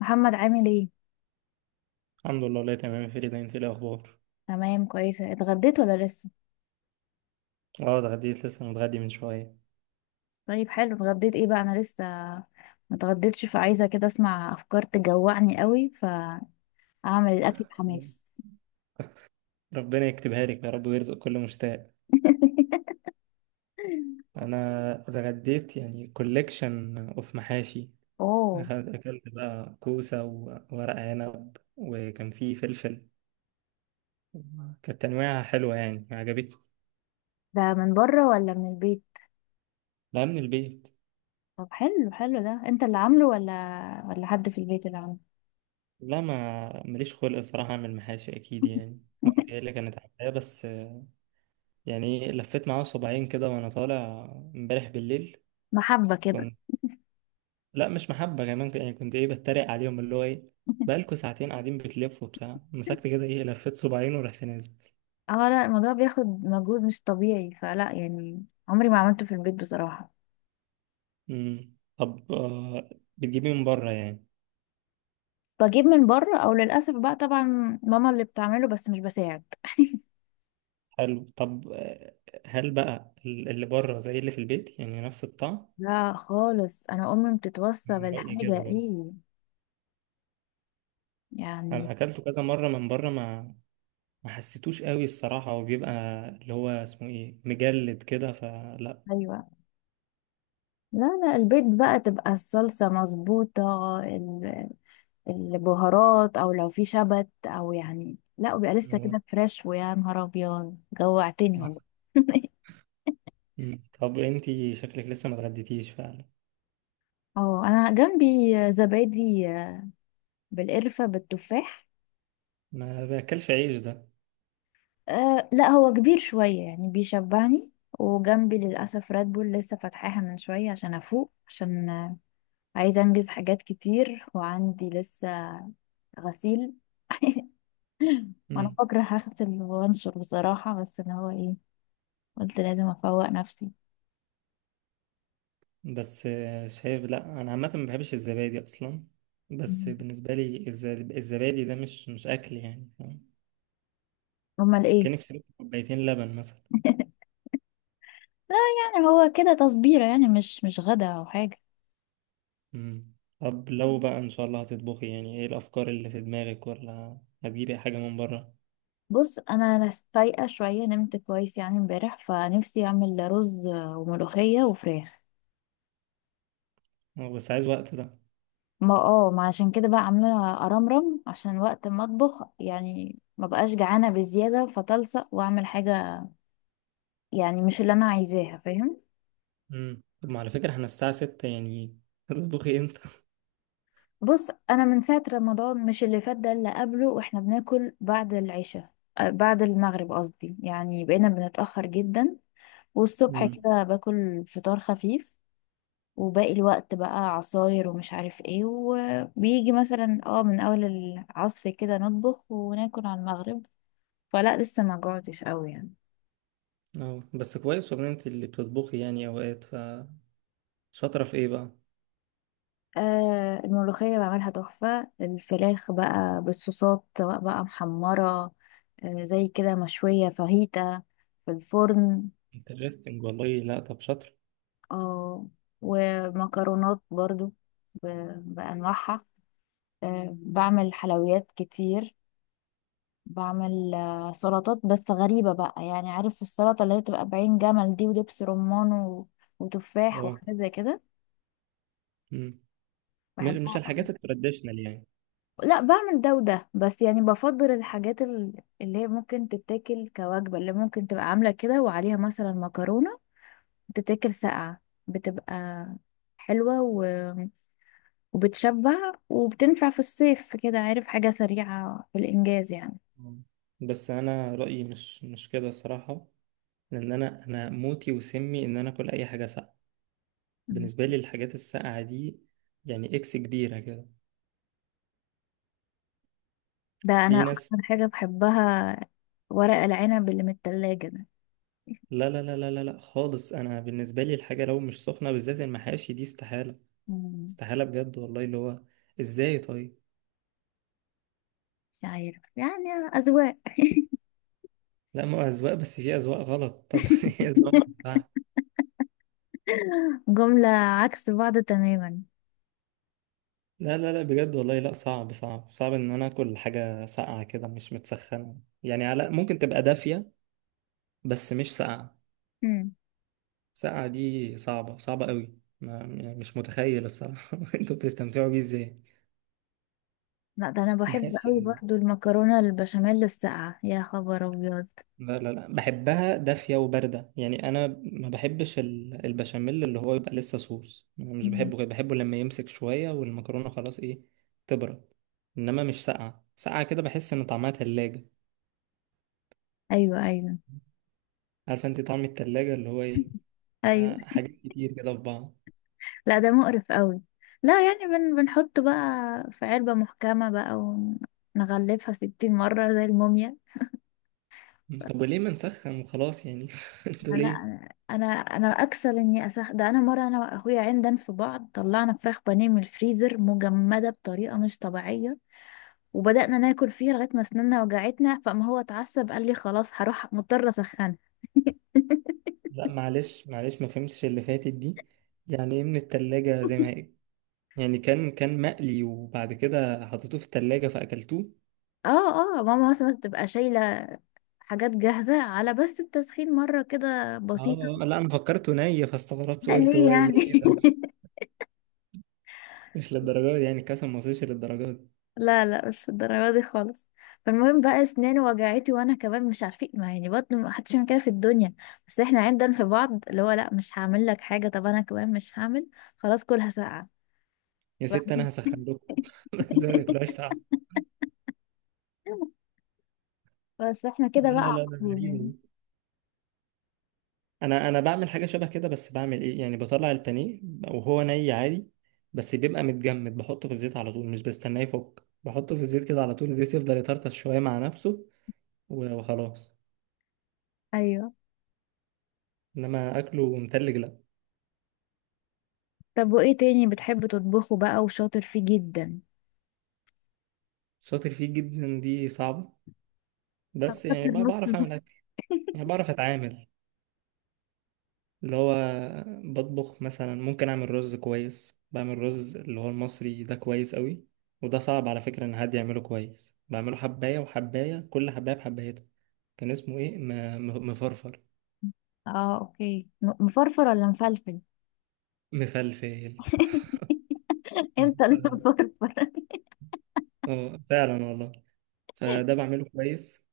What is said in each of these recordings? محمد عامل ايه؟ الحمد لله، والله تمام يا فريدة. انت ايه الاخبار؟ تمام كويسه. اتغديت ولا لسه؟ اه ده عديت، لسه متغدي من شويه. طيب حلو. اتغديت ايه بقى؟ انا لسه ما اتغديتش، فعايزه كده اسمع افكار تجوعني قوي فاعمل الاكل بحماس. ربنا يكتبها لك يا رب ويرزق كل مشتاق. انا اتغديت يعني كوليكشن اوف محاشي. اوه. اكلت بقى كوسه وورق عنب وكان فيه فلفل. كانت تنويعها حلوه يعني عجبتني. ده من بره ولا من البيت؟ لا، من البيت. طب حلو حلو، ده انت اللي عامله، ولا حد في البيت اللي عامله؟ لا، ما ماليش خلق الصراحه اعمل محاشي اكيد، يعني مامتي هي اللي كانت عاملاه، بس يعني إيه، لفيت معاها صباعين كده وانا طالع امبارح بالليل. محبه كده؟ لا، مش محبة كمان، يعني كنت ايه بتريق عليهم، اللي هو ايه، بقالكوا ساعتين قاعدين بتلفوا بتاع، مسكت كده ايه لفيت صباعين ورحت نازل. اه لا، الموضوع بياخد مجهود مش طبيعي، فلا يعني عمري ما عملته في البيت بصراحه. طب آه، بتجيبيه من بره يعني؟ بجيب من بره، او للاسف بقى طبعا ماما اللي بتعمله بس مش بساعد. حلو. طب آه، هل بقى اللي بره زي اللي في البيت يعني؟ نفس الطعم؟ لا خالص، انا امي بتتوصى من رأيي كده بالحاجه. برضه. ايه يعني. انا اكلته كذا مرة من بره، ما حسيتوش قوي الصراحة، وبيبقى اللي هو اسمه ايه، مجلد كده، فلا. ايوه. لا لا، البيت بقى تبقى الصلصه مظبوطه، البهارات، او لو في شبت، او يعني لا، وبيبقى لسه مم. كده فريش، ويا نهار ابيض جوعتني والله. مم. طب انتي شكلك لسه ما اتغديتيش فعلا؟ اه انا جنبي زبادي بالقرفه بالتفاح. ما باكلش عيش، أه لا، هو كبير شوية يعني بيشبعني. وجنبي للأسف راد بول لسه فاتحاها من شوية عشان أفوق، عشان آه، عايزة أنجز حاجات كتير وعندي لسه غسيل. وأنا ده بكره هغسل وأنشر بصراحة، بس اللي هو إيه، قلت لازم أفوق نفسي. بس آه، شايف، لا انا عامه ما بحبش الزبادي اصلا، بس مم. بالنسبه لي الزبادي ده مش مش اكل يعني، فاهم؟ أمال إيه؟ كانك شربت كوبايتين لبن مثلا. لا يعني هو كده تصبيرة يعني مش غدا أو حاجة. مم. طب لو بقى ان شاء الله هتطبخي، يعني ايه الافكار اللي في دماغك؟ ولا هتجيبي حاجه من بره؟ بص أنا فايقة شوية، نمت كويس يعني امبارح، فنفسي أعمل رز وملوخية وفراخ. أه، بس عايز وقت ده. ما عشان كده بقى عاملة أرمرم، عشان وقت ما أطبخ يعني ما بقاش جعانة بزيادة فتلصق وأعمل حاجة. يعني مش اللي أنا عايزاها، فاهم. مم. طب ما على فكره احنا الساعه 6 يعني، هتطبخي امتى؟ بص أنا من ساعة رمضان، مش اللي فات ده اللي قبله، وإحنا بناكل بعد العشاء، بعد المغرب قصدي، يعني بقينا بنتأخر جدا. والصبح مم. كده باكل فطار خفيف. وباقي الوقت بقى عصاير ومش عارف ايه، وبيجي مثلا من أول العصر كده نطبخ وناكل على المغرب. فلا لسه ما جوعتش قوي يعني. اه بس كويس والله، انت اللي بتطبخي يعني اوقات، فشاطره في ايه بقى؟ آه، الملوخية بعملها تحفة. الفراخ بقى بالصوصات، سواء بقى محمرة، زي كده مشوية، فاهيتا في الفرن. انترستنج والله. لا طب شاطره. آه، ومكرونات برضو، بأنواعها. بعمل حلويات كتير. بعمل سلطات بس غريبة بقى، يعني عارف السلطة اللي هي بتبقى بعين جمل دي، ودبس رمان و- وتفاح، اه وحاجات زي كده. مش بحبها. الحاجات التراديشنال يعني؟ لا، بعمل ده وده، بس يعني بفضل الحاجات اللي هي ممكن تتاكل كوجبة، اللي ممكن تبقى عاملة كده وعليها مثلا مكرونة تتاكل ساقعة، بتبقى حلوة و... وبتشبع وبتنفع في الصيف كده، عارف، حاجة سريعة في الإنجاز يعني. مم. بس انا رأيي مش مش كده الصراحة، لان انا موتي وسمي ان انا اكل اي حاجة ساقعة. بالنسبة مم. لي الحاجات الساقعة دي يعني اكس كبيرة كده. ده أنا في ناس. أكتر حاجة بحبها، ورق العنب اللي من التلاجة ده. لا لا لا لا لا لا، خالص. انا بالنسبة لي الحاجة لو مش سخنة، بالذات المحاشي دي استحالة، مم. استحالة بجد والله. اللي هو ازاي طيب؟ مش عارف يعني. أذواق. لا ما هو اذواق، بس في اذواق غلط. طب ايه اذواق؟ جملة عكس بعض تماما. لا لا لا بجد والله، لا صعب صعب صعب ان انا اكل حاجه ساقعه كده مش متسخنه يعني، على ممكن تبقى دافيه بس مش ساقعه. ساقعه دي صعبه صعبه قوي ما يعني، مش متخيل الصراحه. انتوا بتستمتعوا بيه ازاي؟ لا، ده انا بحب بحس، قوي برضو المكرونه البشاميل الساقعه. يا خبر ابيض. لا لا لا، بحبها دافيه وبارده يعني. انا ما بحبش البشاميل اللي هو يبقى لسه صوص، أنا مش مم. بحبه كده، بحبه لما يمسك شويه والمكرونه خلاص ايه تبرد، انما مش ساقعه ساقعه كده. بحس ان طعمها تلاجة. ايوه، ايوه، عارفه انت طعم التلاجة اللي هو ايه؟ ايوه. مع حاجات كتير كده في بعض. لا، ده مقرف قوي. لا يعني بنحط بقى في علبه محكمه بقى، ونغلفها ستين مره زي الموميا. طب وليه ما نسخن وخلاص يعني؟ انتوا لا، ليه؟ انا انا أنا اكسل اني اسخ، ده انا مره انا واخويا عندنا في بعض طلعنا فراخ بانيه من الفريزر مجمده بطريقه مش طبيعيه، وبدأنا ناكل فيها لغاية ما أسناننا وجعتنا، فما هو اتعصب قال لي خلاص هروح، مضطرة أسخنها. لا معلش معلش، ما فهمتش اللي فاتت دي. يعني ايه من التلاجة زي ما هي؟ يعني كان مقلي وبعد كده حطيتوه في التلاجة فأكلتوه؟ اه، اه، ماما مثلا تبقى شايلة حاجات جاهزة، على بس التسخين مرة كده بسيطة. اه لا انا فكرته ني، فاستغربت لا، قلت ليه هو اللي ايه يعني؟ ده، مش للدرجة دي يعني، الكاسة ما وصلش للدرجة دي. لا لا، مش الدرجة دي خالص. فالمهم بقى اسناني وجعتي وانا كمان مش عارفين، ما يعني برضه ما حدش يعمل كده في الدنيا، بس احنا عندنا في بعض اللي هو لا مش هعمل لك حاجة، طب انا كمان مش هعمل. خلاص كلها ساقعة. يا ست انا هسخن لكم، زي ما تاكلوهاش تعب. بس احنا كده بقى لا لا على لا ده طول غريبة يعني. دي. انا بعمل حاجه شبه كده، بس بعمل ايه يعني، بطلع البانيه وهو ني عادي، بس بيبقى متجمد بحطه في الزيت على طول، مش بستناه يفك، بحطه في الزيت كده على طول، الزيت يفضل يطرطش شويه مع نفسه وخلاص، ايوه. انما اكله متلج لا. طب وايه تاني بتحب تطبخه بقى وشاطر فيه جدا؟ شاطر فيه جدا دي صعبه، بس يعني شاطر بقى نص بعرف نص. اعمل اكل، يعني بعرف اتعامل. اللي هو بطبخ مثلا، ممكن اعمل رز كويس. بعمل رز اللي هو المصري ده كويس قوي، وده صعب على فكره ان حد يعمله كويس. بعمله حبايه وحبايه، كل حبايه بحبايتها. كان اسمه ايه مفرفر؟ اه اوكي، مفرفر ولا مفلفل؟ مفلفل. اه انت اللي ف- بفرفر. آه، فعلا والله. فده بعمله كويس،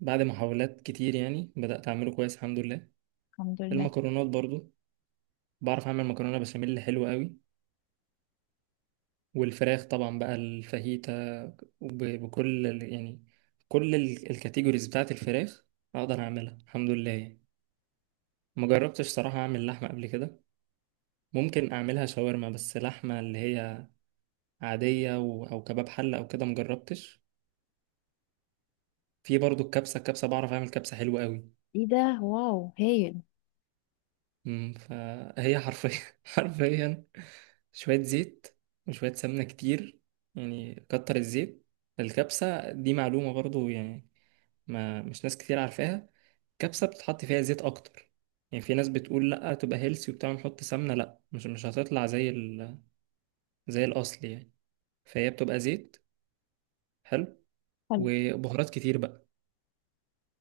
بعد محاولات كتير يعني بدأت أعمله كويس الحمد لله. الحمد لله. المكرونات برضو، بعرف أعمل مكرونة بشاميل حلوة قوي. والفراخ طبعا بقى، الفاهيتا، يعني كل الكاتيجوريز بتاعت الفراخ أقدر أعملها الحمد لله يعني. ما جربتش صراحة أعمل لحمة قبل كده. ممكن أعملها شاورما، بس لحمة اللي هي عادية أو كباب حلة أو كده مجربتش. في برضو الكبسة، الكبسة بعرف أعمل كبسة حلوة قوي. ايه ده؟ واو هايل. أمم، فهي حرفيا، حرفيا شوية زيت وشوية سمنة كتير. يعني كتر الزيت، الكبسة دي معلومة برضو يعني، ما مش ناس كتير عارفاها. الكبسة بتتحط فيها زيت أكتر يعني. في ناس بتقول لأ تبقى هيلسي وبتاع نحط سمنة، لأ مش مش هتطلع زي ال... زي الأصل يعني. فهي بتبقى زيت حلو، حلو. وبهارات كتير بقى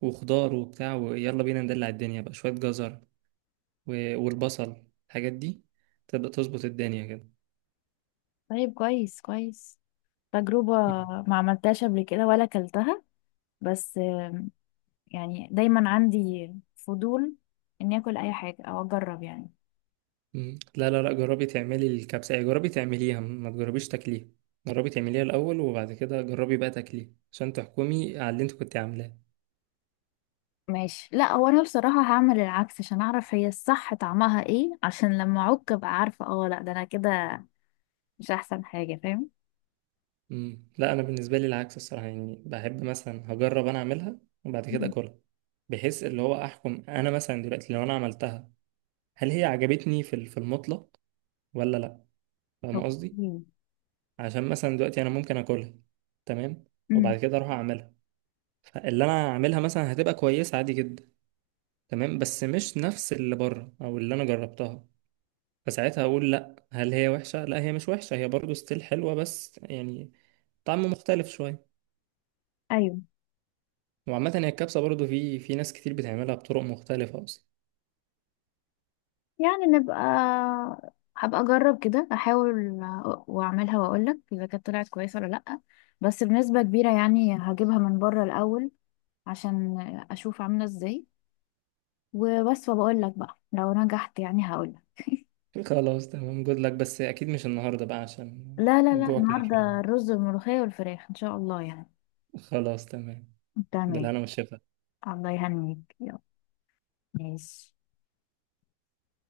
وخضار وبتاع، ويلا بينا ندلع الدنيا بقى، شوية جزر والبصل، الحاجات دي تبدأ تظبط الدنيا كده. طيب كويس كويس. تجربة مم. ما عملتهاش قبل كده ولا اكلتها. بس يعني دايما عندي فضول اني اكل اي حاجة او اجرب يعني. مم. لا لا لا، جربي تعملي الكبسة. يعني جربي تعمليها، ما تجربيش تاكليها. جربي تعمليها الأول وبعد كده جربي بقى تاكليها، عشان تحكمي على اللي انت كنت عاملاه. ماشي. لا هو انا بصراحة هعمل العكس، عشان اعرف هي الصح طعمها ايه، عشان لما اعك ابقى عارفة اه لا، ده انا كده مش احسن حاجة، فاهم. مم. لا أنا بالنسبة لي العكس الصراحة، يعني بحب مثلا هجرب أنا أعملها وبعد كده مم. أكلها، بحيث اللي هو أحكم. أنا مثلا دلوقتي لو أنا عملتها، هل هي عجبتني في المطلق ولا لأ؟ فاهم قصدي؟ اوكي. عشان مثلا دلوقتي أنا ممكن أكلها تمام، امم وبعد كده أروح أعملها، اللي انا هعملها مثلا هتبقى كويسه عادي جدا تمام، بس مش نفس اللي بره او اللي انا جربتها. فساعتها اقول لا، هل هي وحشه؟ لا هي مش وحشه، هي برضو ستيل حلوه بس يعني طعم مختلف شويه. ايوه وعامه هي الكبسه برضو، في في ناس كتير بتعملها بطرق مختلفه اصلا. يعني. هبقى اجرب كده، احاول واعملها واقولك اذا كانت طلعت كويسه ولا لا. بس بنسبه كبيره يعني هجيبها من بره الاول، عشان اشوف عامله ازاي وبس، وبقول لك بقى لو نجحت يعني هقولك. خلاص تمام، جود لك، بس اكيد مش النهارده بقى، عشان لا، لا، لا، الجوع كافر النهارده يعني. الرز والملوخيه والفراخ ان شاء الله يعني. خلاص تمام. تمام. بالهنا والشفا. الله يهنيك. يلا ماشي.